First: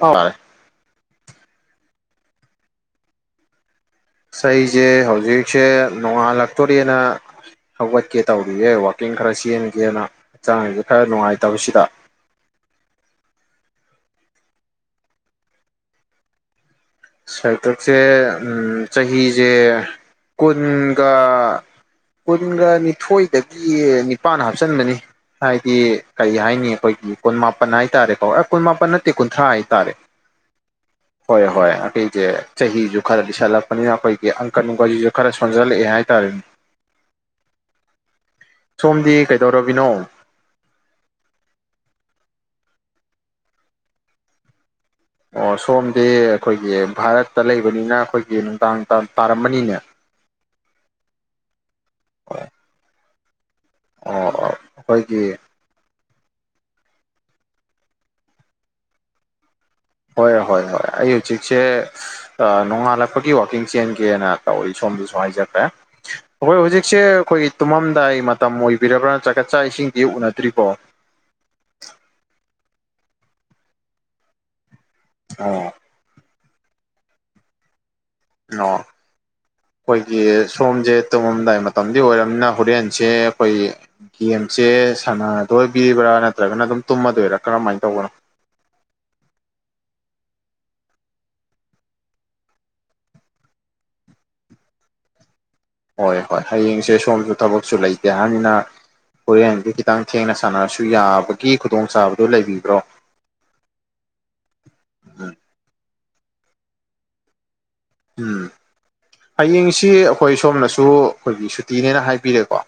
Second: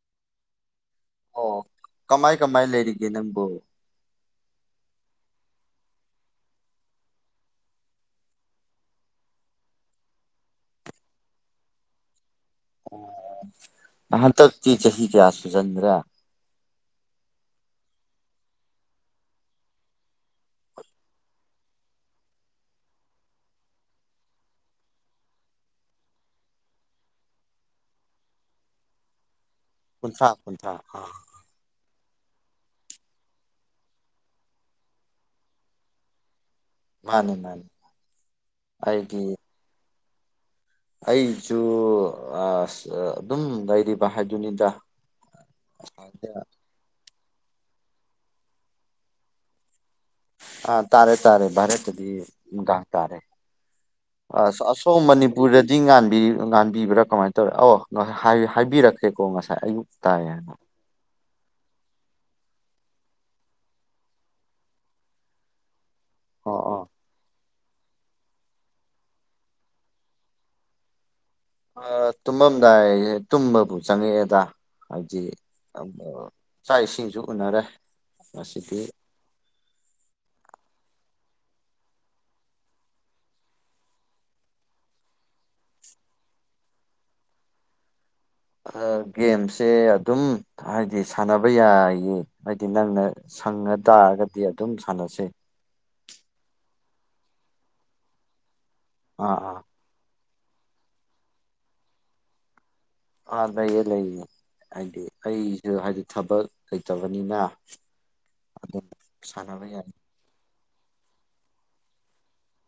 ꯍꯣꯏ ꯑꯣ ꯀꯃꯥꯏ ꯀꯃꯥꯏ ꯂꯩꯔꯤꯒꯦ ꯅꯪꯕꯨ ꯑꯩꯁꯦ ꯍꯧꯖꯤꯛꯁꯦ ꯅꯣꯡꯉꯥꯜꯂꯛꯇꯣꯔꯦꯅ ꯍꯧꯒꯠꯀꯦ ꯇꯧꯔꯤꯌꯦ ꯋꯥꯛꯀꯤꯡ ꯈꯔ ꯆꯦꯟꯒꯦꯅ ꯍꯛꯆꯥꯡꯁꯦ ꯈꯔ ꯅꯨꯡꯉꯥꯏꯇꯕꯁꯤꯗ ꯍꯟꯗꯛꯇꯤ ꯆꯍꯤ ꯀꯌꯥ ꯁꯨꯆꯟꯈ꯭ꯔꯦ ꯍꯟꯗꯛꯁꯦ ꯆꯍꯤꯁꯦ ꯀꯨꯟꯒ ꯀꯨꯟꯒ ꯅꯤꯊꯣꯏꯗꯒꯤ ꯅꯤꯄꯥꯟ ꯍꯥꯞꯆꯟꯕꯅꯤ ꯍꯥꯏꯗꯤ ꯀꯩ ꯍꯥꯏꯅꯤ ꯑꯩꯈꯣꯏꯒꯤ ꯀꯨꯟ ꯃꯥꯄꯟ ꯍꯥꯏꯇꯥꯔꯦꯀꯣ ꯀꯨꯟ ꯃꯥꯄꯟ ꯅꯠꯇꯦ ꯀꯨꯟꯊ꯭ꯔꯥ ꯍꯥꯏꯇꯥꯔꯦ ꯀꯨꯟꯊ꯭ꯔꯥ ꯀꯨꯟꯊ꯭ꯔꯥ ꯑꯥ ꯍꯣꯏ ꯍꯣꯏ ꯑꯩꯩꯁꯦ ꯆꯍꯤꯁꯨ ꯈꯔ ꯂꯤꯁꯜꯂꯛꯄꯅꯤꯅ ꯑꯩꯈꯣꯏꯒꯤ ꯑꯪꯀ ꯅꯨꯡꯀꯁꯤꯁꯨ ꯈꯔ ꯁꯣꯟꯖꯜꯂꯛꯑꯦ ꯍꯥꯏꯇꯥꯔꯦꯅꯦ ꯃꯥꯅꯦ ꯃꯥꯅꯦ ꯁꯣꯝꯗꯤ ꯀꯩꯗꯧꯔꯝꯃꯤꯅꯣ ꯑꯩꯁꯨ ꯑꯗꯨꯝ ꯂꯩꯔꯤꯕ ꯍꯥꯏꯗꯨꯅꯤꯗ ꯑꯣ ꯁꯣꯝꯗꯤ ꯑꯩꯈꯣꯏꯒꯤ ꯚꯥꯔꯠꯇ ꯂꯩꯕꯅꯤꯅ ꯑꯩꯈꯣꯏꯒꯤ ꯅꯨꯡꯗꯥꯡ ꯇꯥꯔꯝꯃꯅꯤꯅꯦ ꯑ ꯇꯥꯔꯦ ꯇꯥꯔꯦ ꯇꯥꯔꯦ ꯑꯣ ꯅꯨꯡꯗꯥꯡ ꯇꯥꯔꯦ ꯑ ꯑꯣ ꯑꯁꯣꯝ ꯑꯩꯈꯣꯏꯒꯤ ꯃꯅꯤꯄꯨꯔ ꯆꯤꯡ ꯉꯥꯟꯕꯤꯕ꯭ꯔꯥ ꯀꯃꯥꯏꯅ ꯇꯧꯋꯦ ꯑꯧ ꯍꯥꯏꯕꯤꯔꯛꯈ꯭ꯔꯦꯀꯣ ꯉꯁꯥꯏ ꯑꯌꯨꯛ ꯇꯥꯏ ꯍꯣꯏ ꯍꯥꯏꯅ ꯍꯣꯏ ꯍꯣꯏ ꯑꯩ ꯍꯧꯖꯤꯛꯁꯦ ꯑ ꯅꯣꯡꯉꯥꯜꯂꯛꯄꯒꯤ ꯋꯥꯀꯤꯡ ꯆꯦꯟꯒꯦꯅ ꯇꯧꯏ ꯁꯣꯝꯗꯁꯨ ꯍꯥꯏꯖꯈ꯭ꯔꯦ ꯑꯩꯈꯣꯏ ꯑꯣ ꯑꯣ ꯍꯧꯖꯤꯛꯁꯦ ꯑꯩꯈꯣꯏꯒꯤ ꯇꯨꯝꯃꯝꯗꯥꯏ ꯃꯇꯝ ꯑꯣꯏꯕꯤꯔꯕ꯭ꯔꯥ ꯅꯠꯇꯔꯒ ꯆꯥꯛ ꯏꯁꯤꯡꯗꯤ ꯎꯅꯗ꯭ꯔꯤꯕꯣ ꯑ ꯇꯨꯝꯃꯝꯗꯥꯏ ꯑꯌꯦ ꯇꯨꯝꯕꯕꯨ ꯆꯪꯉꯛꯑꯦꯗ ꯍꯥꯏꯗꯤ ꯑꯣ ꯆꯥꯛ ꯏꯁꯤꯡꯁꯨ ꯎꯅꯔꯦ ꯑꯣ ꯉꯁꯤꯗꯤ ꯈꯣꯏꯒꯤ ꯁꯣꯝꯖꯦ ꯇꯨꯝꯃꯝꯗꯥꯏ ꯃꯇꯝꯗꯤ ꯑꯣꯏꯔꯕꯅꯤꯅ ꯍꯣꯔꯦꯟꯁꯦ ꯑꯩꯈꯣꯏꯒꯤ ꯒꯦꯝꯁꯦ ꯁꯅꯥꯗꯣꯏꯕꯤꯔꯤꯕ꯭ꯔꯥ ꯅꯠꯇ꯭ꯔꯒꯅ ꯑꯗꯨꯝ ꯇꯨꯝꯃꯗꯣꯏꯔꯥ ꯀꯔꯝꯃꯥꯏꯅ ꯇꯧꯕꯅꯣ ꯑ ꯒꯦꯝꯁꯦ ꯑꯗꯨꯝ ꯍꯥꯏꯗꯤ ꯁꯥꯟꯅꯕ ꯌꯥꯏꯌꯦ ꯍꯥꯏꯗꯤ ꯅꯪꯅ ꯁꯪꯉ ꯇꯥꯔꯒꯗꯤ ꯑꯗꯨꯝ ꯁꯥꯟꯅꯁꯦ ꯍꯣꯏ ꯍꯣꯏ ꯍꯌꯦꯡꯁꯦ ꯁꯣꯝꯁꯨ ꯊꯕꯛꯁꯨ ꯂꯩꯇꯦ ꯍꯥꯏꯕꯅꯤꯅ ꯑꯥ ꯑꯥ ꯍꯣꯔꯦꯟꯁꯦ ꯈꯤꯠ ꯈꯤꯠꯇꯪ ꯊꯦꯡꯅ ꯁꯥꯟꯅꯔꯁꯨ ꯌꯥꯕꯒꯤ ꯈꯨꯗꯣꯡꯆꯥꯕꯗꯨ ꯂꯩꯕꯤꯕ꯭ꯔꯣ ꯑ ꯂꯩꯌꯦ ꯂꯩꯌꯦ ꯍꯥꯏꯗꯤ ꯎꯝ ꯑꯩꯁꯨ ꯍꯥꯏꯗꯤ ꯊꯕꯛ ꯂꯩꯇꯕꯅꯤꯅ ꯎꯝ ꯑꯗꯨꯝ ꯁꯥꯟꯅꯕ ꯌꯥꯏ ꯍꯌꯦꯡꯁꯤ ꯑꯩꯈꯣꯏ ꯁꯣꯝꯅꯁꯨ ꯑꯩꯈꯣꯏꯒꯤ ꯁꯨꯇꯤꯅꯦꯅ ꯍꯥꯏꯕꯤꯔꯦꯀꯣ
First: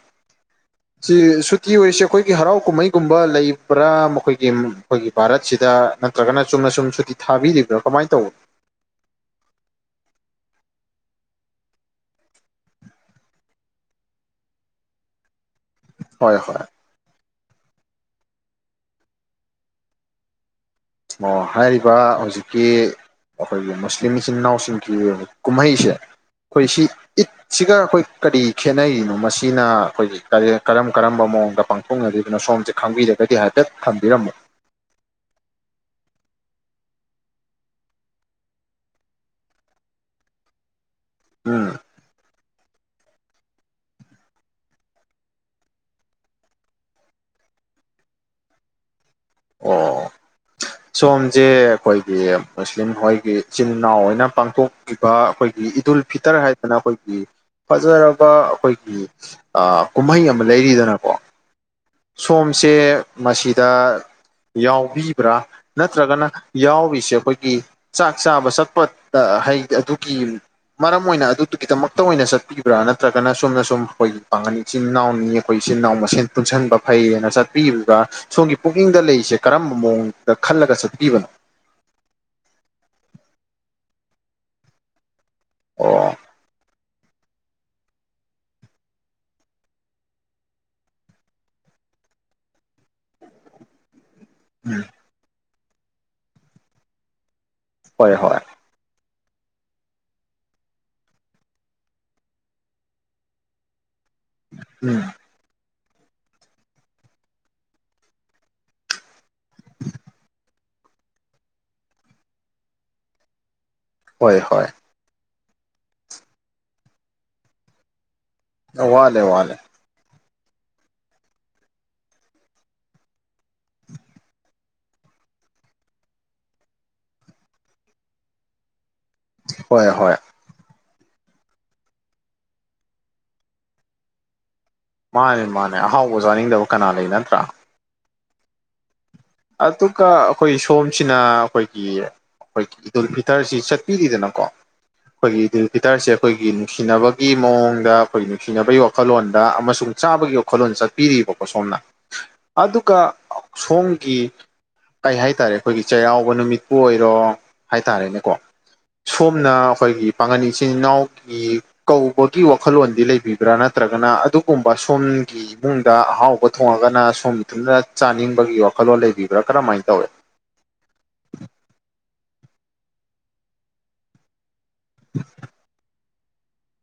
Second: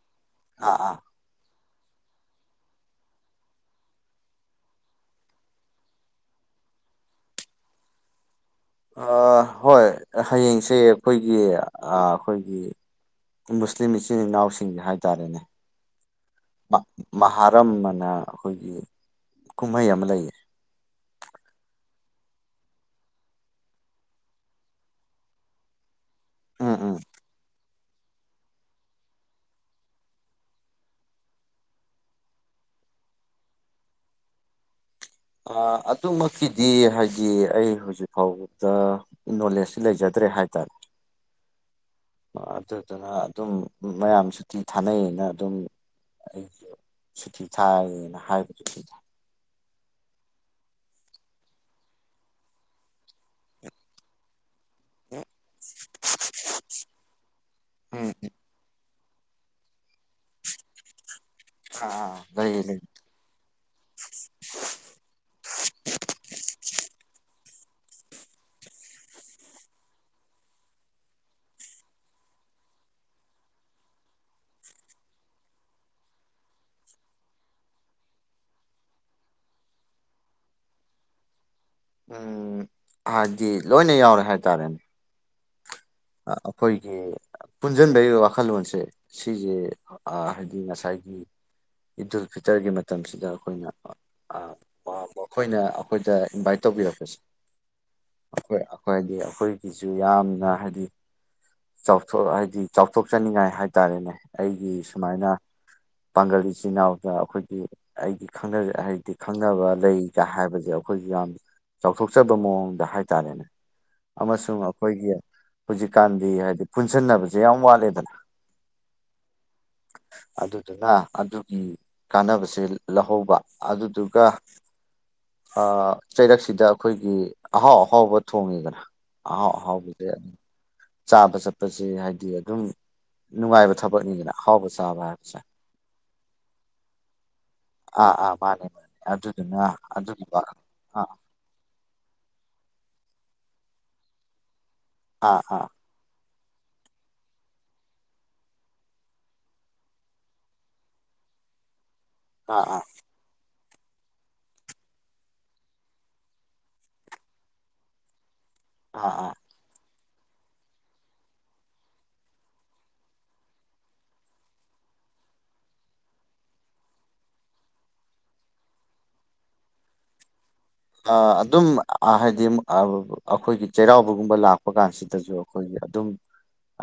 ꯑꯥ ꯑꯥ ꯁꯤ ꯁꯨꯇꯤ ꯑꯣꯏꯔꯤꯁꯦ ꯑꯩꯈꯣꯏꯒꯤ ꯍꯔꯥꯎ ꯀꯨꯝꯍꯩꯒꯨꯝꯕ ꯂꯩꯕ꯭ꯔꯥ ꯃꯈꯣꯏꯒꯤ ꯃꯈꯣꯏꯒꯤ ꯚꯥꯔꯠꯁꯤꯗ ꯅꯠꯇ꯭ꯔꯒꯅ ꯆꯨꯝꯅ ꯁꯨꯝ ꯁꯨꯇꯤ ꯊꯥꯕꯤꯔꯤꯕ꯭ꯔꯥ ꯀꯃꯥꯏꯅ ꯇꯧ ꯑ ꯍꯣꯏ ꯍꯌꯦꯡꯁꯦ ꯑꯩꯈꯣꯏꯒꯤ ꯑ ꯑꯩꯈꯣꯏꯒꯤ ꯃꯨꯁꯂꯤꯝ ꯏꯆꯤꯟ ꯏꯅꯥꯎꯁꯤꯡꯒꯤ ꯍꯥꯏꯇꯥꯔꯦꯅꯦ ꯍꯣꯏ ꯍꯣꯏ ꯃꯍꯥꯔꯝ ꯑꯅ ꯑꯩꯈꯣꯏꯒꯤ ꯀꯨꯝꯍꯩ ꯑꯃ ꯂꯩꯌꯦ ꯑꯣ ꯍꯥꯏꯔꯤꯕ ꯍꯧꯖꯤꯛꯀꯤ ꯑꯩꯈꯣꯏꯒꯤ ꯃꯨꯁꯂꯤꯝ ꯏꯆꯤꯟ ꯏꯅꯥꯎꯁꯤꯡꯒꯤ ꯀꯨꯝꯍꯩꯁꯦ ꯑꯩꯈꯣꯏ ꯎꯝ ꯁꯤ ꯎꯝ ꯏꯠꯁꯤꯒ ꯑꯩꯈꯣꯏ ꯀꯔꯤ ꯈꯦꯠꯅꯔꯤꯅꯣ ꯃꯁꯤꯅ ꯑꯩꯈꯣꯏꯒꯤ ꯀꯔꯤ ꯀꯔꯝ ꯀꯔꯝꯕ ꯃꯑꯣꯡꯗ ꯄꯥꯡ ꯊꯣꯛꯅꯔꯤꯕꯅꯣ ꯁꯣꯝꯁꯦ ꯈꯪꯕꯤꯔꯒꯗꯤ ꯍꯥꯏꯐꯦꯠ ꯊꯝꯕꯤꯔꯝꯃꯣ ꯑꯗꯨꯃꯛꯀꯤꯗꯤ ꯍꯥꯏꯗꯤ ꯑꯩ ꯍꯧꯖꯤꯛ ꯐꯥꯎꯕꯗ ꯅꯣꯂꯦꯖꯇꯤ ꯂꯩꯖꯗ꯭ꯔꯦ ꯍꯥꯏꯇꯥꯔꯦ ꯎꯝ ꯑꯗꯨꯗꯨꯅ ꯑꯗꯨꯝ ꯃꯌꯥꯝ ꯁꯨꯇꯤ ꯊꯥꯅꯩ ꯑꯅ ꯑꯗꯨꯝ ꯑꯩꯁꯨ ꯁꯨꯇꯤ ꯊꯥꯔꯦꯅ ꯍꯥꯏꯅꯕꯅꯦ ꯑꯩꯗꯤ ꯑꯣ ꯁꯣꯝꯁꯦ ꯑꯩꯈꯣꯏꯒꯤ ꯃꯨꯁꯂꯤꯝ ꯍꯣꯏꯒꯤ ꯏꯆꯤꯟ ꯏꯅꯥꯎ ꯑꯣꯏꯅ ꯄꯥꯡꯊꯣꯛ ꯏꯕ ꯑꯩꯈꯣꯏꯒꯤ ꯏꯗꯨꯜ ꯐꯤꯇꯔ ꯍꯥꯏꯗꯅ ꯑꯩꯈꯣꯏꯒꯤ ꯎꯝ ꯐꯖꯔꯕ ꯑꯩꯈꯣꯏꯒꯤ ꯑ ꯀꯨꯝꯍꯩ ꯑꯃ ꯂꯩꯔꯤꯗꯅꯀꯣ ꯑꯥ ꯂꯩꯌꯦ ꯁꯣꯝꯁꯦ ꯂꯩ ꯃꯁꯤꯗ ꯌꯥꯎꯕꯤꯕ꯭ꯔꯥ ꯅꯠꯇ꯭ꯔꯒꯅ ꯌꯥꯎꯔꯤꯁꯦ ꯑꯩꯈꯣꯏꯒꯤ ꯆꯥꯛ ꯆꯥꯕ ꯆꯠꯄꯗ ꯍꯥꯏꯗꯤ ꯑꯗꯨꯒꯤ ꯃꯔꯝ ꯑꯣꯏꯅ ꯑꯗꯨꯗꯨꯒꯤꯗꯃꯛꯇ ꯑꯣꯏꯅ ꯆꯠꯄꯤꯕ꯭ꯔꯥ ꯅꯠꯇ꯭ꯔꯒꯅ ꯁꯣꯝꯅ ꯁꯨꯝ ꯑꯩꯈꯣꯏ ꯄꯥꯡꯒꯜ ꯏꯆꯤꯟ ꯏꯅꯥꯎꯅꯤ ꯑꯩꯈꯣꯏ ꯏꯆꯤꯟ ꯏꯅꯥꯎ ꯃꯁꯦꯟ ꯄꯨꯟꯁꯤꯟꯕ ꯐꯩꯌꯦꯅ ꯆꯠꯄꯤꯔꯤꯕ ꯁꯣꯝꯒꯤ ꯄꯨꯛꯅꯤꯡꯗ ꯂꯩꯔꯤꯁꯦ ꯀꯔꯝꯕ ꯃꯑꯣꯡꯗ ꯈꯜꯂꯒ ꯆꯠꯄꯤꯕꯅꯣ ꯎꯝ ꯍꯥꯏꯗꯤ ꯂꯣꯏꯅ ꯌꯥꯎꯔꯦ ꯍꯥꯏꯇꯥꯔꯦ ꯑꯣ ꯑꯥ ꯑꯩꯈꯣꯏꯒꯤ ꯄꯨꯟꯖꯤꯟꯕꯒꯤ ꯋꯥꯈꯜꯂꯣꯟꯁꯦ ꯁꯤꯁꯦ ꯑꯥ ꯍꯥꯏꯗꯤ ꯉꯁꯥꯏꯒꯤ ꯏꯗꯨꯜ ꯐꯤꯇꯔꯒꯤ ꯃꯇꯝꯁꯤꯗ ꯑꯩꯈꯣꯏꯅ ꯑꯥ ꯎꯝ ꯑ ꯃꯈꯣꯏꯅ ꯑꯩꯈꯣꯏꯗ ꯏꯟꯚꯥꯏꯠ ꯇꯧꯕꯤꯔꯛꯄꯁꯦ ꯍꯣꯏ ꯍꯣꯏ ꯑꯩꯈꯣꯏ ꯈꯣꯏꯗꯤ ꯑꯩꯈꯣꯏꯒꯤꯁꯨ ꯌꯥꯝꯅ ꯍꯥꯏꯗꯤ ꯆꯥꯎꯊꯣꯛ ꯍꯥꯏꯗꯤ ꯆꯥꯎꯊꯣꯛꯆꯅꯤꯡꯉꯥꯏ ꯍꯥꯏꯇꯥꯔꯦꯅꯦ ꯑꯩꯒꯤ ꯎꯝ ꯁꯨꯃꯥꯏꯅ ꯄꯥꯡꯒꯜ ꯏꯆꯤꯟ ꯏꯅꯥꯎꯗ ꯑꯩꯈꯣꯏꯒꯤ ꯑꯩꯗꯤ ꯈꯪ ꯍꯥꯏꯗꯤ ꯈꯪꯅꯕ ꯂꯩꯒ ꯍꯥꯏꯕꯁꯦ ꯑꯩꯈꯣꯏꯁꯨ ꯌꯥꯝ ꯆꯥꯎꯊꯣꯛꯆꯕ ꯃꯑꯣꯡꯗ ꯍꯥꯏꯇꯥꯔꯦꯅꯦ ꯍꯣꯏ ꯑꯃꯁꯨꯡ ꯍꯣꯏ ꯑꯩꯈꯣꯏꯒꯤ ꯍꯧꯖꯤꯛꯀꯥꯟꯗꯤ ꯍꯥꯏꯗꯤ ꯄꯨꯟꯁꯟꯅꯕꯁꯦ ꯌꯥꯝ ꯋꯥꯠꯂꯤꯗꯅ꯫ ꯋꯥꯠꯂꯦ ꯋꯥꯠꯂꯦ ꯑꯗꯨꯗꯨꯅ ꯑꯗꯨꯒꯤ ꯀꯥꯟꯅꯕꯁꯦ ꯂꯧꯍꯧꯕ ꯑꯗꯨꯗꯨꯒ ꯑ ꯆꯩꯔꯛꯁꯤꯗ ꯑꯈꯣꯏꯒꯤ ꯑꯍꯥꯎ ꯑꯍꯥꯎꯕ ꯊꯣꯡꯉꯤꯗꯅ ꯑꯍꯥꯎ ꯍꯣꯏ ꯑꯍꯥꯎꯕꯁꯦ ꯍꯣꯏ ꯆꯥꯕ ꯆꯠꯄꯁꯦ ꯍꯥꯏꯗꯤ ꯑꯗꯨꯝ ꯅꯨꯡꯉꯥꯏꯕ ꯊꯕꯛꯅꯤꯗꯅ ꯑꯍꯥꯎꯕ ꯆꯥꯕ ꯍꯥꯏꯕꯁꯦ ꯃꯥꯅꯦ ꯃꯥꯅꯦ ꯑꯍꯥꯎꯕ ꯆꯥꯅꯤꯡꯗꯕ ꯀꯅꯥ ꯂꯩ ꯅꯠꯇ꯭ꯔꯥ ꯑꯥ ꯑꯥ ꯃꯥꯅꯦ ꯑꯗꯨ ꯑꯗꯨꯒ ꯑꯈꯣꯏ ꯁꯣꯝꯁꯤꯅ ꯑꯈꯣꯏ ꯑꯈꯣꯏꯒꯤ ꯏꯗꯨꯜ ꯐꯤꯇꯔꯁꯤ ꯆꯠꯄꯤꯔꯤꯗꯅꯀꯣ ꯑꯥ ꯑꯈꯣꯏꯒꯤ ꯑꯥ ꯏꯗꯨꯜ ꯐꯤ ꯍꯤꯇꯔꯁꯦ ꯑꯈꯣꯏꯒꯤ ꯅꯨꯡꯁꯤꯅꯕꯒꯤ ꯃꯑꯣꯡꯗ ꯑꯈꯣꯏꯒꯤ ꯅꯨꯡꯁꯤꯅꯕꯩ ꯋꯥꯈꯜꯂꯣꯟꯗ ꯑꯃꯁꯨꯡ ꯆꯥꯕꯒꯤ ꯋꯥꯈꯜꯂꯣꯟ ꯆꯠ ꯄꯤꯔꯤꯕꯀꯣ ꯁꯣꯝꯅ ꯑꯥ ꯑꯥ ꯑꯗꯨꯒ ꯁꯣꯝ ꯒꯤ ꯀꯩ ꯍꯥꯏꯇꯥꯔꯦ ꯑꯈꯣꯏꯒꯤ ꯆꯩꯔꯥꯎꯕ ꯅꯨꯃꯤꯠꯄꯨ ꯑꯣꯏꯔꯣ ꯍꯥꯏꯇꯥꯔꯦꯅꯦꯀꯣ ꯑꯥ ꯑꯥ ꯁꯣꯝꯅ ꯑꯈꯣꯏꯒꯤ ꯄꯥꯉꯜ ꯏꯆꯤꯟ ꯏꯅꯥꯎ ꯒꯤ ꯀꯧꯕꯒꯤ ꯋꯥꯈꯜꯂꯣꯟꯗꯤ ꯂꯩꯕꯤꯕ꯭ꯔꯥ ꯅꯠꯇ꯭ꯔꯒꯅ ꯑꯗꯨꯒꯨꯝꯕ ꯁꯣꯝꯒꯤ ꯏꯃꯨꯡꯗ ꯑꯍꯥꯎꯕ ꯊꯣꯡꯉꯒꯅ ꯁꯣꯝ ꯏꯊꯟ ꯆꯥꯅꯤꯡꯕꯒꯤ ꯋꯥꯈꯜꯂꯣꯟ ꯂꯩꯕꯤꯕ꯭ꯔꯥ ꯀꯔꯝꯍꯥꯏꯅ ꯇꯧꯏ꯫ ꯑ ꯑꯗꯨꯝ ꯍꯥꯏꯗꯤ ꯃ ꯑ ꯑꯈꯣꯏꯒꯤ ꯆꯩꯔꯥꯎꯕꯒꯨꯝꯕ ꯂꯥꯛ ꯄ ꯀꯥꯟꯁꯤꯗꯁꯨ ꯑꯈꯣꯏꯒꯤ ꯑꯗꯨꯝ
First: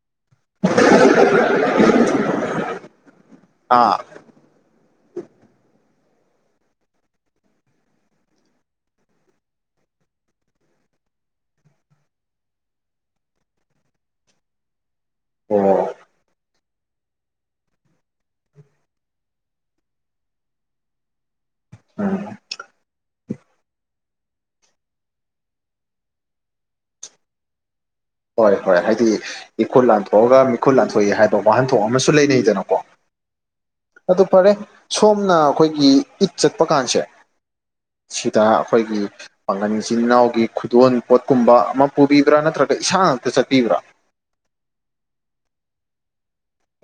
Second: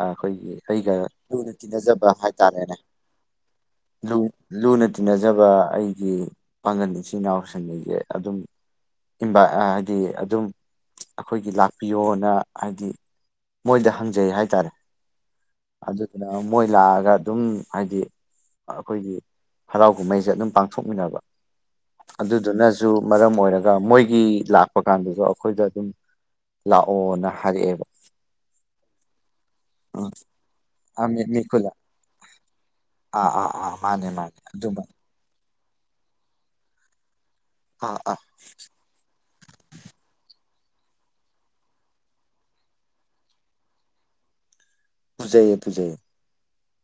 ꯑ ꯑꯈꯣꯏꯒꯤ ꯑꯩꯩꯒ ꯂꯨꯅ ꯇꯤꯟꯅꯖꯕ ꯍꯥꯏꯇꯥꯔꯦꯅꯦ ꯑꯥ ꯂꯨ ꯂꯨꯅ ꯇꯤꯟꯅꯖꯕ ꯑꯩꯒꯤ ꯄꯥꯡꯉꯟ ꯏꯆꯤꯟ ꯏꯅꯥꯎꯁꯤꯡꯒꯤꯁꯦ ꯑꯗꯨꯝ ꯏꯝꯚ ꯍꯥꯏꯗꯤ ꯑꯗꯨꯝ ꯑꯈꯣꯏꯒꯤ ꯂꯥꯛꯄꯤꯌꯣꯅ ꯍꯥꯏꯗꯤ ꯃꯣꯏꯗ ꯍꯪꯖꯩ ꯍꯥꯏꯇꯔꯦ꯫ ꯑꯣ꯫ ꯑꯗꯨꯗꯨꯅ ꯃꯣꯏ ꯂꯥꯛꯑꯒ ꯑꯗꯨꯝ ꯍꯥꯏꯗꯤ ꯑꯈꯣꯏꯒꯤ ꯍꯔꯥꯎ ꯀꯨꯝꯍꯩꯁꯦ ꯑꯗꯨꯝ ꯄꯥꯡꯊꯣꯛꯃꯤꯟꯅꯕ ꯎꯝ ꯑꯗꯨꯗꯨꯅꯁꯨ ꯃꯔꯝ ꯑꯣꯏꯔ ꯒ ꯃꯣꯏꯒꯤ ꯂꯥꯛꯄ ꯀꯥꯟꯗꯁꯨ ꯑꯈꯣꯏꯗ ꯑꯗꯨꯝ ꯂꯥꯛꯑꯣꯅ ꯍꯥꯏꯔꯛꯑꯦꯕ꯫ ꯍꯣꯏ ꯍꯣꯏ ꯍꯥꯏꯗꯤ ꯏꯈꯨꯠ ꯂꯥꯟꯊꯣꯛꯑꯒ ꯃꯤꯈꯨꯠ ꯂꯥꯟꯊꯣꯛꯏ ꯑꯃꯤꯠ ꯍꯥꯏꯕ ꯃꯤꯈꯨꯜ ꯋꯥꯍꯟꯊꯣꯛ ꯑꯃꯁꯨ ꯂꯩꯅꯩꯗꯅꯀꯣ꯫ ꯑꯥ ꯑꯥ ꯑꯥ꯫ ꯃꯥꯅꯦ ꯑꯗꯣ ꯃꯥꯅꯦ ꯐꯔꯦ ꯑꯗꯨꯃ ꯁꯣꯝꯅ ꯑꯈꯣꯏꯒꯤ ꯏꯠ ꯆꯠꯄ ꯀꯥꯟꯁꯦ ꯑꯥ ꯑꯥ꯫ ꯗ ꯑꯈꯣꯏꯒꯤ ꯄꯥꯉꯟ ꯏꯆꯤꯟ ꯏꯅꯥꯎꯒꯤ ꯈꯨꯗꯣꯟ ꯄꯣꯠꯀꯨꯝꯕ ꯑꯃ ꯄꯨꯕꯤꯕ꯭ꯔꯥ ꯅꯠꯇ꯭ꯔꯒ ꯏꯁꯥ ꯉꯥꯛꯇ ꯆꯠꯄꯤꯕ꯭ꯔꯥ꯫ ꯄꯨꯨꯖꯩꯌꯦ ꯄꯨꯖꯩꯌꯦ꯫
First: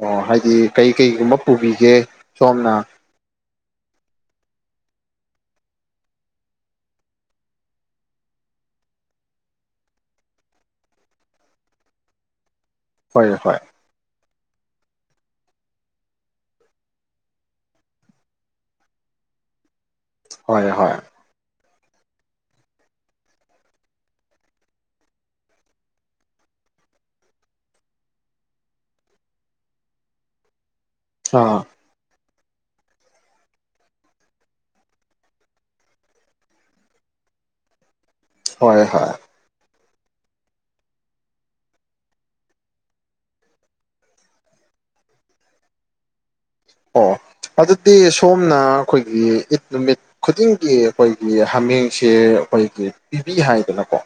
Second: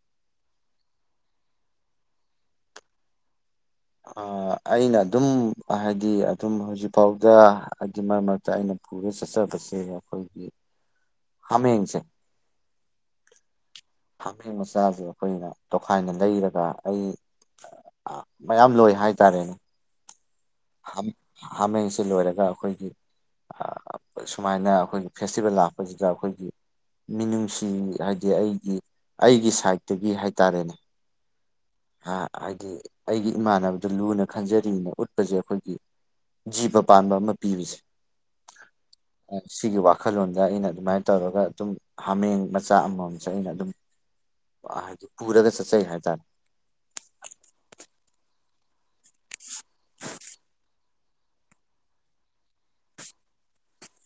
ꯑꯣ ꯍꯥꯏꯗꯤ ꯀꯩ ꯀꯩꯒꯨꯝꯕ ꯄꯨꯕꯤꯒꯦ ꯁꯣꯝꯅ꯫ ꯑ ꯑꯩꯅ ꯑꯗꯨꯝ ꯍꯥꯏꯗꯤ ꯑꯗꯨꯝ ꯍꯧꯖꯤꯛꯐꯥꯎꯗ ꯍꯥꯏꯗꯤ ꯃꯔꯛ ꯃꯔꯛ ꯇ ꯑꯩꯅ ꯄꯨꯔ ꯆꯠꯆꯕꯁꯦ ꯑꯈꯣꯏꯒꯤ ꯍꯥꯃꯦꯡꯁꯦ꯫ ꯍꯣꯏ ꯍꯣꯏ꯫ ꯍꯥꯃꯦꯡ ꯃꯆꯥꯖꯦ ꯑꯈꯣꯏꯅ ꯇꯣꯈꯥꯏꯅ ꯂꯩꯔꯒ ꯑꯩ ꯑ ꯃꯌꯥꯝ ꯂꯣꯏ ꯍꯥꯏꯇꯥꯔꯦꯅꯦ꯫ ꯍꯣꯏ ꯍꯣꯏ꯫ ꯍꯥꯝ ꯍꯥꯃꯦꯡꯁꯦ ꯂꯣꯏꯔꯒ ꯑꯈꯣꯏꯒꯤ ꯑ ꯁꯨꯃꯥꯏꯅ ꯑꯈꯣꯏꯒꯤ ꯐꯦꯁꯇꯤꯚꯦꯜ ꯂꯥꯛꯄꯁꯤꯗ ꯑꯈꯣꯏꯒꯤ ꯃꯤꯅꯨꯡꯁꯤ ꯍꯥꯏꯗꯤ ꯑꯩꯒꯤ ꯑꯩꯒꯤ ꯁꯥꯏꯠꯇꯒꯤ ꯍꯥꯏꯇꯔꯦꯅꯦ꯫ ꯑꯥ꯫ ꯑ ꯍꯥꯏꯗꯤ ꯑꯩꯒꯤ ꯏꯃꯥꯟꯅꯕꯗ ꯂꯨꯅ ꯈꯟꯖꯔꯤꯅ ꯎꯠꯄꯖꯦ ꯑꯈꯣꯏꯒꯤ ꯖꯤꯕ ꯄꯥꯟꯕ ꯑꯃ ꯄꯤꯕꯁꯦ꯫ ꯍꯣꯏ ꯍꯣꯏ꯫ ꯁꯤꯒꯤ ꯋꯥꯈꯜꯂꯣꯟꯗ ꯑꯩꯅ ꯑꯗꯨꯃꯥꯏꯅ ꯇꯧꯔꯒ ꯑꯗꯨꯝ ꯍꯥꯃꯦꯡ ꯃꯆꯥ ꯑꯃꯃꯝꯁꯦ ꯑꯩꯅ ꯑꯗꯨꯝ ꯑ ꯍꯥꯏꯗꯤ ꯄꯨꯔꯒ ꯆꯠꯆꯩ ꯍꯥꯏꯇꯔꯦ꯫ ꯑꯣ ꯑꯗꯨꯗꯤ ꯁꯣꯝꯅ ꯑꯈꯣꯏꯒꯤ ꯏꯠ ꯅꯨꯃꯤꯠ ꯈꯨꯗꯤꯡꯒꯤ ꯑꯩꯈꯣꯏꯒꯤ ꯍꯥꯃꯦꯡꯁꯦ ꯑꯩꯈꯣꯏꯒꯤ ꯄꯤꯕꯤ ꯍꯥꯏꯗꯅꯀꯣ꯫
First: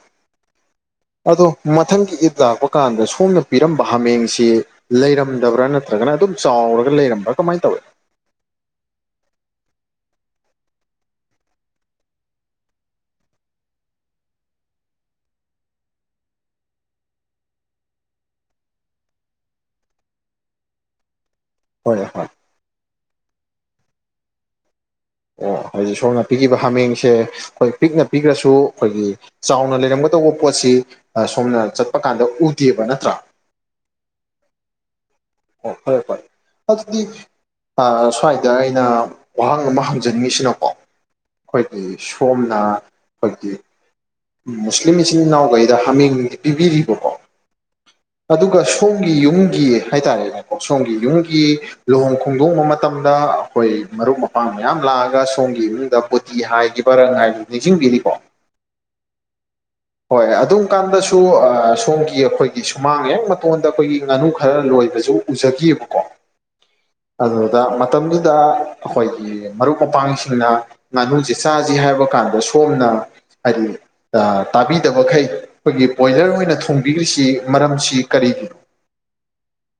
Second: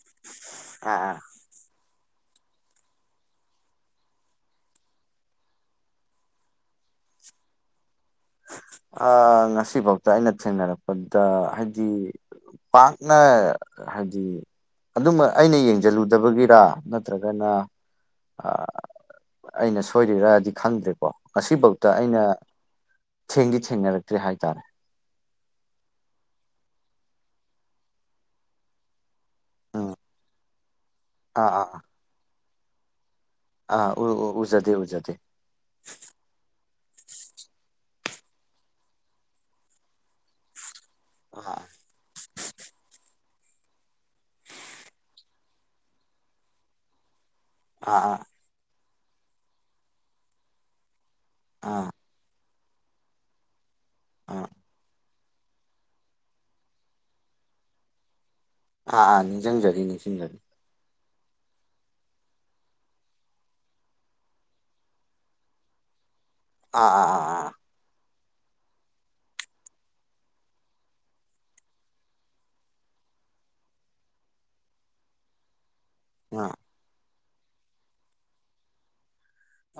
ꯑꯥ ꯑꯥ꯫ ꯑꯗꯣ ꯃꯊꯪꯒꯤ ꯏꯠ ꯂꯥꯛꯄ ꯀꯥꯟꯗ ꯁꯣꯝꯅ ꯄꯤꯔꯝꯕ ꯍꯥꯃꯦꯡꯁꯤ ꯂꯩꯔꯝꯗꯕ꯭ꯔꯥ ꯅꯠꯇ꯭ꯔꯒꯅ ꯑꯗꯨꯝ ꯆꯥꯎꯔꯒ ꯂꯩꯔꯝꯕ꯭ꯔꯥ ꯀꯃꯥꯏꯅ ꯇꯧꯏ꯫ ꯑ ꯉꯁꯤꯕꯥꯎꯗ ꯑꯩꯅ ꯊꯦꯡꯅꯔꯛꯄꯗ ꯍꯥꯏꯗꯤ ꯄꯥꯛꯅ ꯍꯥꯏꯗꯤ ꯑꯗꯨꯝꯃ ꯑꯩꯅ ꯌꯦꯡꯖꯜꯂꯨꯗꯕꯒꯤꯔꯥ ꯅꯠꯇ꯭ꯔꯒꯅ ꯑ ꯑꯩꯅ ꯁꯣꯏꯔꯤꯔꯗꯤ ꯈꯪꯗ꯭ꯔꯦꯀꯣ ꯉꯁꯤꯕꯥꯎꯇ ꯍꯣꯏ ꯑꯩꯅ ꯍꯣꯏ ꯊꯦꯡꯗꯤ ꯊꯦꯡꯅꯔꯛꯇ‌ꯔꯤ ꯍꯥꯏꯇꯥꯔꯦ ꯑꯣ ꯍꯥꯏꯗꯤ ꯁꯣꯝꯅ ꯄꯤꯒꯤꯕ ꯍꯥꯃꯦꯡꯁꯦ ꯑꯩꯈꯣꯏ ꯄꯤꯛꯅ ꯄꯤꯒꯔꯁꯨ ꯑꯩꯈꯣꯏꯒꯤ ꯆꯥꯎꯅ ꯎꯝ ꯂꯩꯔꯝꯒꯗꯧꯕ ꯄꯣꯠꯁꯤ ꯑ ꯑꯥ ꯁꯣꯝꯅ ꯑꯥ ꯆꯠꯄ ꯀꯥꯟꯗ ꯎꯗꯦꯕ ꯅꯠꯇ꯭ꯔꯥ ꯑꯥ ꯎ ꯎ ꯎꯖꯗ° ꯎꯖꯗ° ꯑꯣ ꯍꯣꯢ ꯍꯣꯢ ꯑꯗꯨꯗꯤ ꯑ ꯁ꯭ꯋꯥꯏꯗ ꯑꯩꯅ ꯋꯥꯍꯪ ꯑꯃ ꯍꯪꯖꯅꯤꯡꯉꯤꯁꯤꯅꯀꯣ ꯑꯥ ꯑꯩꯈꯣꯏꯒꯤ ꯁꯣꯝꯅ ꯈꯣꯏꯒꯤ ꯃꯨꯁꯂꯤꯝ ꯏꯆꯤꯜ ꯏꯅꯥꯎꯒꯩꯗ ꯍꯥꯃꯦꯡꯗꯤ ꯄꯤꯕꯤꯔꯤꯕꯀꯣ ꯑꯥ ꯑ ꯑꯗꯨꯒ ꯁꯣꯝꯒꯤ ꯌꯨꯝꯒꯤ ꯍꯥꯏꯇꯥꯔꯦꯅꯦꯀꯣ ꯁꯣꯝꯒꯤ ꯌꯨꯝꯒꯤ ꯑꯥ ꯂꯨꯍꯣꯡ ꯈꯣꯡꯗꯣꯡꯕ ꯃ ꯥꯇꯝꯗ ꯑꯩꯈꯣꯏ ꯃꯔꯨꯞ ꯑꯥ ꯑꯥ ꯃꯄꯥꯡ ꯃꯌꯥꯝ ꯂꯥꯛꯑꯒ ꯁꯣꯝꯒꯤ ꯏꯃꯨꯡꯗ ꯄꯣꯇꯤ ꯍꯥꯏꯒꯤꯕ ꯔꯪ ꯍꯥꯏꯒꯤꯕꯗꯨ ꯅꯤꯡꯁꯤꯡꯕꯤꯔꯤꯕꯣ ꯑꯥ ꯑꯥ ꯅꯤꯡꯖꯪꯖꯔꯤ ꯅꯤꯡꯁꯤꯡꯖꯔꯤ ꯑꯗꯨꯝ ꯀꯥꯟꯗꯁꯨ ꯑ ꯁꯣꯝꯒꯤ ꯑꯩꯈꯣꯏꯒꯤ ꯃꯥꯡ ꯍꯦꯛ ꯃꯇꯣꯟꯗ ꯑꯩꯈꯣꯏꯒꯤ ꯉꯥꯅꯨ ꯈꯔ ꯂꯣꯏꯕꯖꯨ ꯎꯖꯒꯤꯑꯕꯀꯣ ꯑꯥ ꯑꯥ ꯑꯗꯨ ꯑꯥ ꯑ ꯃꯇꯝꯗꯨꯗ ꯑꯩꯈꯣꯏꯒꯤ ꯃꯔꯨꯞ ꯃꯄꯥꯡꯁꯤꯡꯅ ꯉꯥꯅꯨꯖꯤ ꯆꯥꯖꯤ ꯍꯥꯏꯕ ꯀꯥꯟꯗ ꯁꯣꯝꯅ ꯍꯥꯏꯗꯤ ꯑ ꯇꯥꯕꯤꯗꯕꯈꯩ ꯑꯩꯈꯣꯏꯒꯤ ꯕꯣꯏꯂꯔ ꯑꯥ ꯑꯣꯏꯅ ꯊꯣꯡꯕꯤꯔꯤꯁꯤ ꯃꯔꯝꯁꯤ ꯀꯔꯤꯒꯤꯅꯣ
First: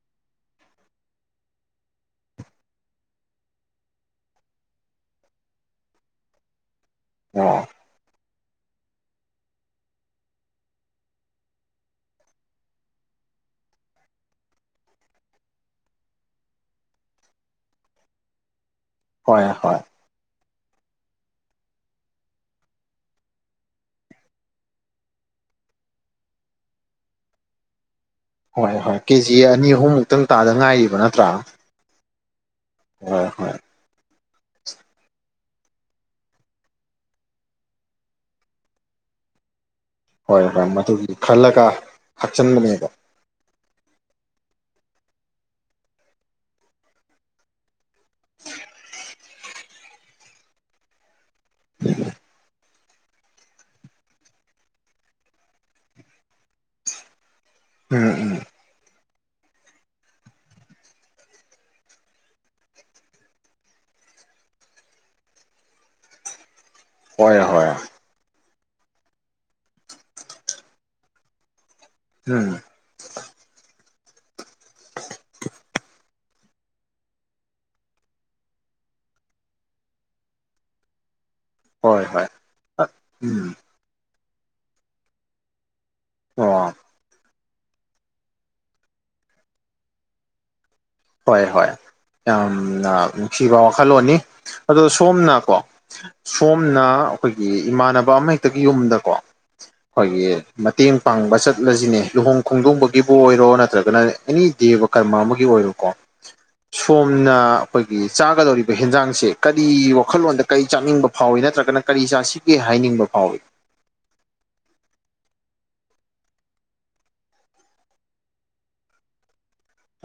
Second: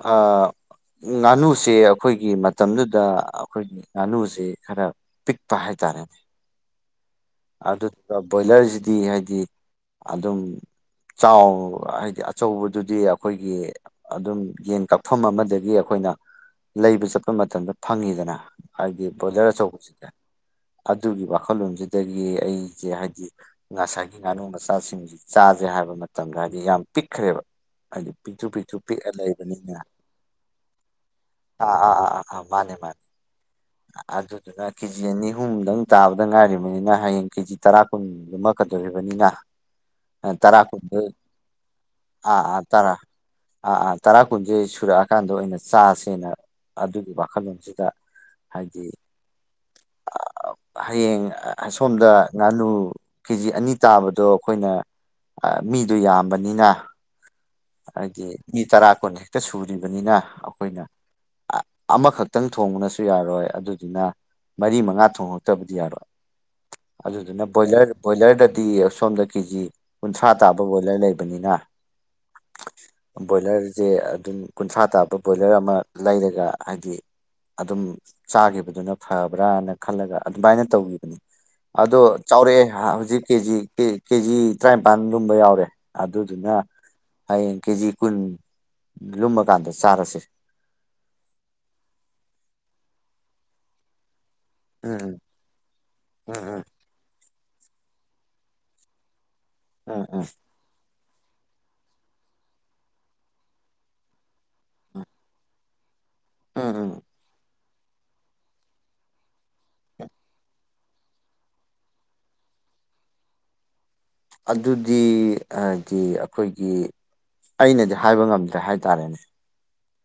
ꯑꯑ ꯉꯥꯅꯨꯁꯦ ꯑꯩꯈꯣꯏꯒꯤ ꯃꯇꯝꯗꯨꯗ ꯑꯩꯈꯣꯏꯒꯤ ꯉꯥꯅꯨꯖꯤ ꯈꯔ ꯄꯤꯛꯄ ꯍꯥꯏꯇꯥꯔꯦꯅꯦ ꯑꯣ ꯑꯗꯨꯒ ꯕꯣꯏꯂꯔꯖꯤꯗꯤ ꯍꯥꯏꯗꯤ ꯑꯗꯨꯝ ꯆꯥꯎ ꯑ ꯍꯥꯏꯗꯤ ꯑꯆꯧꯕꯗꯨꯗꯤ ꯑꯩꯈꯣꯏꯒꯤ ꯑꯗꯨꯝ ꯌꯦꯟ ꯀꯛꯐꯝ ꯑꯃꯗꯒꯤ ꯑꯩꯈꯣꯏꯅ ꯂꯩꯕ ꯆꯠꯄ ꯃꯇꯝꯗ ꯐꯪꯉꯤꯗꯅ ꯍꯥꯏꯗꯤ ꯍꯣꯏ ꯕꯣꯗꯔ ꯍꯣꯏ ꯑꯆꯧꯕꯖꯤꯗ ꯑꯗꯨꯒꯤ ꯋꯥꯈꯜꯂꯣꯟꯖꯤꯗꯒꯤ ꯑꯩꯖꯦ ꯍꯥꯏꯗꯤ ꯉꯁꯥꯏꯒꯤ ꯉꯥꯅꯨ ꯃꯆꯥꯖꯤꯡꯖꯤꯗꯤ ꯆꯥꯖꯦ ꯍꯥꯏꯕ ꯃꯇꯝꯗ ꯍꯥꯏꯗꯤ ꯌꯥꯝ ꯄꯤꯛꯈ꯭ꯔꯦꯕ ꯍꯥꯏꯗꯤ ꯄꯤꯛꯇ꯭ꯔꯨ ꯄꯤꯇꯨ ꯍꯣꯏ ꯍꯣꯏ ꯄꯤꯛꯑ ꯂꯩ ꯀꯦꯖꯤ ꯑꯅꯤ ꯑꯍꯨꯝꯃꯨꯛꯇꯪ ꯇꯥꯗ ꯉꯥꯏꯔꯤꯕ ꯅꯠꯇ꯭ꯔꯥ ꯑꯥ ꯑꯥ ꯑꯥ ꯑꯥ ꯑꯥ ꯃꯥꯅꯦ ꯃꯥꯅꯦ ꯍꯣꯏ ꯍꯣꯏ ꯑꯗꯨꯗꯨꯅ ꯀꯦꯖꯤ ꯑꯅꯤ ꯑꯍꯨꯝꯗꯪ ꯇꯥꯕꯗ ꯉꯥꯏꯔꯤꯕꯅꯤꯅ ꯍꯌꯦꯡ ꯀꯦꯖꯤ ꯇꯔꯥ ꯀꯨꯟ ꯂꯨꯃꯛ ꯀꯗꯣꯔꯤꯕꯅꯤꯅ ꯍꯣꯏ ꯇꯔꯥ ꯍꯣꯏ ꯀꯨꯟ ꯃꯗꯨꯒꯤ ꯈꯜꯂꯒ ꯑꯥ ꯑꯥ ꯍꯥꯞꯆꯤꯟꯕꯅꯦꯕ ꯇꯔꯥ ꯑꯑ ꯇꯔꯥ ꯀꯨꯟꯖꯦ ꯁꯨꯔꯛꯑꯀꯥꯟꯗ ꯑꯣꯏꯅ ꯆꯥꯖꯦꯅ ꯑꯗꯨꯒꯤ ꯋꯥꯈꯜꯂꯣꯟꯖꯤꯗ ꯍꯥꯏꯗꯤ ꯑꯑ ꯍꯌꯦꯡ ꯑꯁꯣꯝꯗ ꯉꯥꯅꯨ ꯀꯦꯖꯤ ꯑꯅꯤ ꯇꯥꯕꯗꯣ ꯑꯩꯈꯣꯏꯅ ꯑ ꯃꯤꯗꯣ ꯌꯥꯝꯕꯅꯤꯅ ꯑꯥꯏ ꯎꯝ ꯗꯤ ꯎꯝ ꯃꯤ ꯇꯔꯥ ꯀꯨꯟ ꯍꯦꯛꯇ ꯁꯨꯔꯤꯕꯅꯤꯅ ꯑꯩꯈꯣꯏꯅ ꯑ ꯑꯃꯈꯛꯇꯪ ꯊꯣꯡꯕꯅꯁꯨ ꯌꯥꯔꯣꯏ ꯑꯗꯨꯗꯨꯅ ꯃꯔꯤ ꯃꯉꯥ ꯊꯣꯡꯉꯛꯇꯕꯗꯤ ꯌꯥꯔꯣꯏ ꯍꯣꯏ ꯑꯗꯨꯗꯨꯅ ꯍꯣꯏ ꯕꯣꯏꯂꯔ ꯕꯣꯏꯂꯔꯗꯗꯤ ꯁꯣꯝꯗ ꯀꯦꯖꯤ ꯀꯨꯟꯊ꯭ꯔꯥ ꯇꯥꯕ ꯕꯣꯏꯂꯔ ꯂꯩꯕꯅꯤꯅ ꯎꯝ ꯕꯣꯏꯂꯔꯖ‍‍‌ꯦ ꯑꯗꯨꯝ ꯀꯨꯟꯊ꯭ꯔꯥ ꯇꯥꯕ ꯕꯣꯏꯂꯔ ꯑꯃ ꯂꯩꯔꯒ ꯍꯥꯏꯗꯤ ꯑꯗꯨꯝ ꯆꯥꯒꯤꯕꯗꯨꯅ ꯐꯕ꯭ꯔꯥꯅ ꯈꯜꯂꯒ ꯑꯗꯨꯃꯥꯏꯅ ꯇꯧꯒꯤꯕꯅꯤ ꯑꯗꯣ ꯍꯣꯏ ꯍꯣꯏ ꯆꯥꯎꯔꯛꯑꯦ ꯑ ꯍꯧꯖꯤꯛ ꯎꯝ ꯀꯦꯖꯤ ꯀꯦ ꯀꯦꯖꯤ ꯇꯔ꯭ꯥꯏꯝꯄꯥꯟ ꯂꯨꯝꯕ ꯌꯥꯎꯔꯦ ꯑꯗꯨꯗꯨꯅ ꯑꯣ ꯍꯌꯦꯡ ꯀꯦꯖꯤ ꯀꯨꯟ ꯂꯨꯝꯃꯀꯥꯟꯗ ꯆꯥꯔꯁꯦ ꯍꯣꯏ ꯍꯣꯏ ꯌꯥꯝꯅ ꯅꯨꯡꯁꯤꯕ ꯋꯥꯈꯜꯂꯣꯟꯅꯤ ꯑꯗꯣ ꯎꯝ ꯁꯣꯝꯅꯀꯣ ꯎꯝ ꯎꯝ ꯁꯣꯝꯅ ꯑꯩꯈꯣꯏꯒꯤ ꯏꯃꯥꯟꯅꯕ ꯑꯃꯍꯦꯛꯇꯒꯤ ꯌꯨꯝꯗꯀꯣ ꯎꯝ ꯎꯝ ꯈꯣꯏꯒꯤ ꯃꯇꯦꯡ ꯄꯥꯡꯕ ꯆꯠꯂꯁꯤꯅꯦ ꯂꯨꯍꯣꯡ ꯈꯣꯡꯗꯣꯡꯕꯒꯤꯕꯨ ꯑꯣꯏꯔꯣ ꯅꯠꯇ꯭ꯔꯒꯅ ꯑꯦꯅꯤ ꯗꯦꯕ ꯀꯔꯃ ꯑꯃꯒꯤ ꯑꯣꯏꯔꯣ ꯀꯣ ꯎꯝ ꯎꯝ ꯁꯣꯝ [unintelligible] ꯑꯩꯈꯣꯏꯒꯤ ꯆꯥꯒꯗꯧꯔꯤꯕ ꯍꯦꯟꯖꯥꯡꯁꯦ ꯀꯔꯤ ꯋꯥꯈꯜꯂꯣꯟꯗ ꯀꯔꯤ ꯆꯥꯅꯤꯡꯕ ꯐꯥꯎꯏ ꯅꯠꯇ꯭ꯔꯒꯅ ꯀꯔꯤ ꯆꯥꯁꯤ ꯒꯦ ꯍꯥꯏꯅꯤꯡꯕ ꯐꯥꯎꯋꯤ ꯑꯗꯨꯗꯤ ꯍꯥꯏꯗꯤ ꯑꯩꯈꯣꯏꯒꯤ ꯑꯩꯅꯗꯤ ꯍꯥꯏꯕ ꯉꯝꯗ꯭ꯔꯦ ꯍꯥꯏꯇꯥꯔꯦꯅꯦ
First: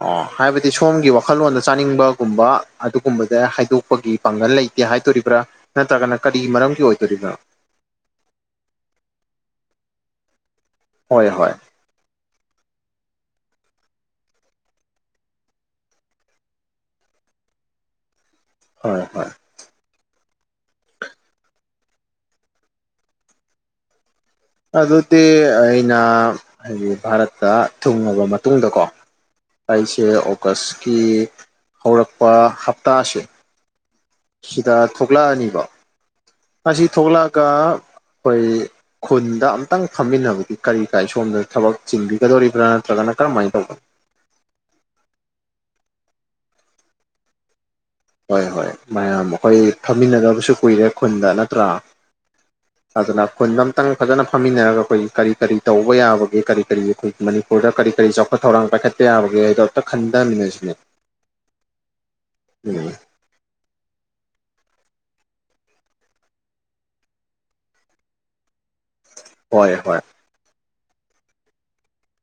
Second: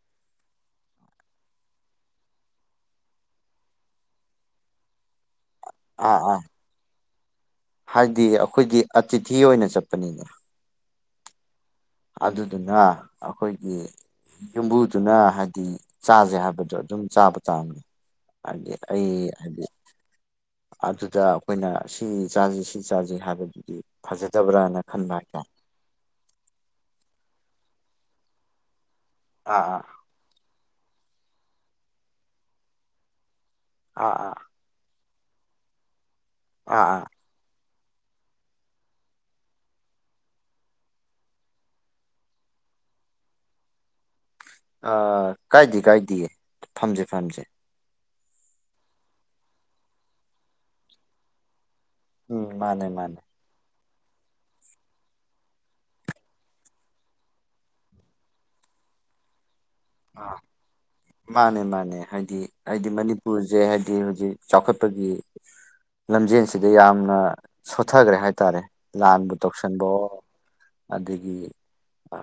ꯑꯣ ꯍꯥꯏꯕꯗꯤ ꯁꯣꯝꯒꯤ ꯋꯥꯈꯜꯂꯣꯟꯗ ꯆꯥꯅꯤꯡꯕꯒꯨꯝꯕ ꯑꯗꯨꯒꯨꯝꯕꯗ ꯍꯥꯏꯗꯣꯛꯄꯒꯤ ꯄꯥꯡꯒꯜ ꯂꯩꯇꯦ ꯍꯥꯏꯗꯣꯔꯤꯕ꯭ꯔꯥ ꯅꯠꯇ꯭ꯔꯒꯅ ꯑꯥ ꯀꯔꯤ ꯑꯥ ꯃꯔꯝꯒꯤ ꯑꯣꯏꯗꯣꯔꯤꯅꯣ ꯍꯥꯏꯗꯤ ꯑꯈꯣꯏꯒꯤ ꯑꯇꯤꯊꯤ ꯑꯣꯏꯅ ꯆꯠꯄꯅꯤꯅ ꯍꯣꯏ ꯍꯣꯏ ꯑꯗꯨꯗꯨꯅ ꯑꯩꯈꯣꯏꯒꯤ ꯌꯨꯝꯕꯨꯗꯨꯅ ꯍꯥꯏꯗꯤ ꯆꯥꯖꯦ ꯍꯥꯏꯕꯗꯣ ꯑꯗꯨꯝ ꯆꯥꯕ ꯇꯥꯕꯅꯤ ꯍꯥꯏꯗꯤ ꯍꯣꯏ ꯑꯩ ꯍꯣꯏ ꯍꯥꯏꯗꯤ ꯑꯗꯨꯗ ꯑꯈꯣꯏꯅ ꯁꯤ ꯆꯥꯖꯤ ꯁꯤ ꯆꯥꯖꯤ ꯍꯥꯏꯕꯗꯨꯗꯤ ꯐꯖꯗꯕ꯭ꯔꯥ ꯑꯗꯨꯗꯤ ꯑꯩꯅ ꯍꯥꯏꯗꯤ ꯚꯥꯔꯠꯇ ꯊꯨꯡꯉꯕ ꯃꯇꯨꯡꯗꯀꯣ ꯑꯥ ꯑꯥ ꯑꯩꯁꯦ ꯑꯣꯒꯁꯀꯤ ꯍꯧꯔꯛꯄ ꯍꯞꯇꯥꯁꯦ ꯑꯥ ꯑꯥ ꯁꯤꯗ ꯊꯣꯛꯂꯛꯑꯅꯤꯕ ꯑꯥ ꯑꯁꯤ ꯑꯥ ꯊꯣꯛꯂꯛꯑꯒ ꯑꯩꯈꯣꯏ ꯈꯨꯟꯗ ꯑꯝꯇꯪ ꯐꯝꯃꯤꯟꯅꯕꯗꯤ ꯀꯔꯤ ꯀꯥꯏ ꯁꯣꯝꯗ ꯊꯕꯛ ꯆꯤꯟꯕꯤꯒꯗꯧꯔꯤꯕ꯭ꯔꯥ ꯅꯠꯇ꯭ꯔꯒꯅ ꯀꯔꯝꯥꯏꯅ ꯇꯧꯕꯅꯣ ꯑ ꯀꯥꯏꯗꯤ ꯀꯥꯏꯗꯤꯌꯦ ꯐꯝꯖꯦ ꯐꯝꯖꯦ ꯍꯣꯏ ꯍꯣꯏ ꯃꯌꯥꯝ ꯑꯩꯈꯣꯏ ꯐꯝꯃꯤꯟꯅꯗꯕꯁꯨ ꯀꯨꯏꯔꯦ ꯈꯨꯟꯗ ꯅꯠꯇ꯭ꯔꯥ ꯎꯝ ꯃꯥꯅꯦ ꯃꯥꯅꯦ ꯐꯖꯅꯞ ꯈꯨꯟꯗ ꯑꯝꯇꯪ ꯐꯖꯅ ꯐꯝꯃꯤꯟꯅꯔꯒ ꯑꯩꯈꯣꯏꯒꯤ ꯀꯔꯤ ꯀꯔꯤ ꯇꯧꯕ ꯌꯥꯕꯒꯦ ꯀꯔꯤ ꯀꯔꯤ ꯑꯩꯈꯣꯏꯒꯤ ꯃꯅꯤ ꯄꯨꯔꯗ ꯀꯔꯤ ꯀꯔꯤ ꯆꯥꯎꯈꯠ ꯊꯧꯔꯥꯡ ꯄꯥꯏꯈꯠꯄ ꯌꯥꯕꯒꯦ ꯍꯥꯏꯗꯣ ꯑꯝꯇ ꯑꯥ ꯈꯟꯗꯃꯤꯟꯅꯁꯤꯅꯦ ꯃꯥꯅꯦ ꯃꯥꯅꯦ ꯍꯥꯏꯗꯤ ꯍꯥꯏꯗꯤ ꯃꯅꯤꯄꯨꯔꯖꯦ ꯍꯥꯏꯗꯤ ꯍꯧꯖꯤꯛ ꯆꯥꯎꯈꯠꯄꯒꯤ ꯂꯝꯖꯦꯟꯁꯤꯗ ꯌꯥꯝꯅ ꯁꯣꯊꯒ꯭ꯔꯦ ꯍꯥꯏꯇꯥꯔꯦ ꯂꯥꯟꯕꯨ ꯍꯣꯏ ꯍꯣꯏ ꯇꯧꯁꯟꯕꯋꯣꯛ ꯑꯗꯒꯤ ꯑ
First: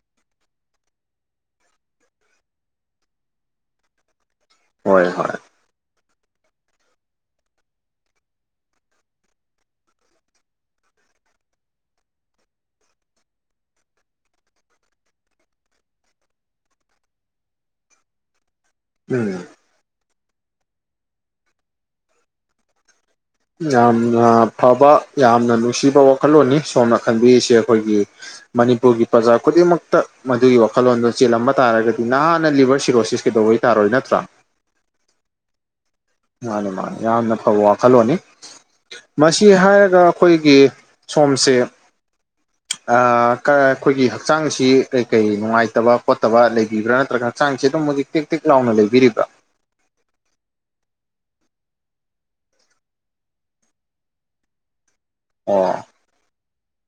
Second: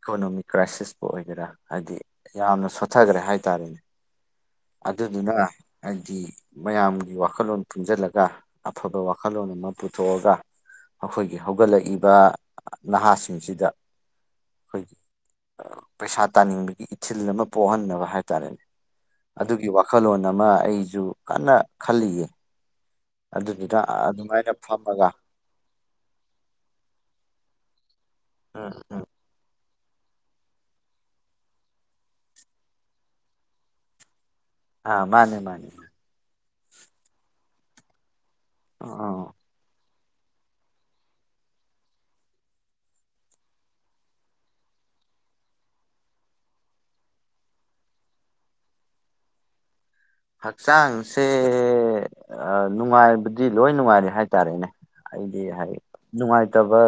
ꯏꯀꯣꯅꯣꯃꯤꯛ ꯀ꯭ꯔꯥꯏꯁꯤꯁꯄꯨ ꯑꯣꯏꯒꯦꯔꯥ ꯍꯥꯏꯗꯤ ꯌꯥꯝꯅ ꯁꯣꯊꯒ꯭ꯔꯦ ꯍꯥꯏꯇꯥꯔꯦꯅꯦ ꯍꯣꯏ ꯑꯗꯨꯗꯨꯅ ꯍꯣꯏ ꯍꯥꯏꯗꯤ ꯃꯌꯥꯝꯒꯤ ꯋꯥꯈꯜꯂꯣꯟ ꯄꯨꯟꯖꯜꯂꯒ ꯑꯐꯕ ꯋꯥꯈꯜꯂꯣꯟ ꯑꯃ ꯄꯨꯊꯣꯛꯑꯒ ꯑꯈꯣꯏꯒꯤ ꯍꯧꯒꯠꯂꯛꯏꯕ ꯅꯍꯥꯁꯤꯡꯁꯤꯗ ꯈꯣꯏꯒꯤ ꯄꯩꯁꯥ ꯇꯥꯟꯅꯤꯡꯕꯒꯤ ꯏꯊꯤꯜ ꯑꯃ ꯄꯣꯛꯍꯟꯅꯕ ꯍꯥꯏꯇꯥꯔꯦꯅꯦ ꯎꯝ ꯑꯗꯨꯒꯤ ꯋꯥ ꯈꯜꯂꯣꯟ ꯑꯃ ꯑꯩꯖꯨ ꯀꯟꯅ ꯈꯜꯂꯤꯌꯦ ꯑꯗꯨꯗꯨꯗ ꯌꯥꯝꯅ ꯑꯗꯨꯃꯥꯏꯅ ꯐꯕ ꯐꯝꯃꯒ ꯌꯥꯝꯅ ꯅꯨꯡꯁꯤꯕ ꯋꯥꯈꯜꯂꯣꯟꯅꯤ ꯁꯣꯝꯅ ꯈꯟꯕꯤꯔꯤꯁꯦ ꯑꯩꯈꯣꯏꯒꯤ ꯎꯝ ꯃꯅꯤꯄꯨꯔꯒꯤ ꯄ꯭ꯔꯖꯥ ꯈꯨꯗꯤꯡꯃꯛꯇ ꯃꯗꯨꯒꯤ ꯋꯥꯈꯜꯂꯣꯟꯗꯨ ꯆꯦꯜꯂꯝꯕ ꯇꯥꯔꯒꯗꯤ ꯅꯍꯥꯟꯅ ꯂꯤꯚꯔ ꯁꯤꯔꯣꯁꯤꯁ ꯀꯩꯗꯧꯕꯩ ꯇꯥꯔꯣꯏ ꯅꯠꯇ꯭ꯔꯥ ꯑꯥ ꯃꯥꯅꯦ ꯃꯥꯅꯦ ꯃꯥꯅꯦ ꯃꯥꯅꯤ ꯌꯥꯝꯅ ꯐꯕ ꯋꯥꯈꯜꯂꯣꯟꯅꯤ [unintelligible] ꯀꯤ ꯍꯥꯏꯔꯒ ꯑꯈꯣꯏꯒꯤ ꯁꯣꯝꯁꯦ [inaudible] ꯑ ꯀ ꯑꯈꯣꯏꯒꯤ ꯍꯛꯆꯥꯡꯁꯤ ꯀꯩ ꯀꯩ ꯅꯨꯡꯉꯥꯏꯇꯕ ꯈꯣꯠꯇꯕ ꯂꯩꯕꯤꯕ꯭ꯔꯥ ꯅꯠꯇ꯭ꯔꯒ ꯍꯛꯆꯥꯡꯁꯦ ꯑꯗꯨꯝꯕꯗꯤ ꯇꯤꯛ ꯇꯤꯛ ꯂꯥꯎꯅ ꯂꯩꯕꯤꯔꯤꯕ꯭ꯔꯥ ꯍꯛꯆꯥꯡꯁꯦ ꯑꯥ ꯅꯨꯡꯉꯥꯏꯕꯗꯤ ꯂꯣꯏ ꯅꯨꯡꯉꯥꯏꯔꯦ ꯍꯥꯏꯇꯥꯔꯦꯅꯦ ꯑꯩꯗꯤ ꯑꯣ ꯍꯥꯏ ꯅꯨꯡꯉꯥꯏꯇꯕ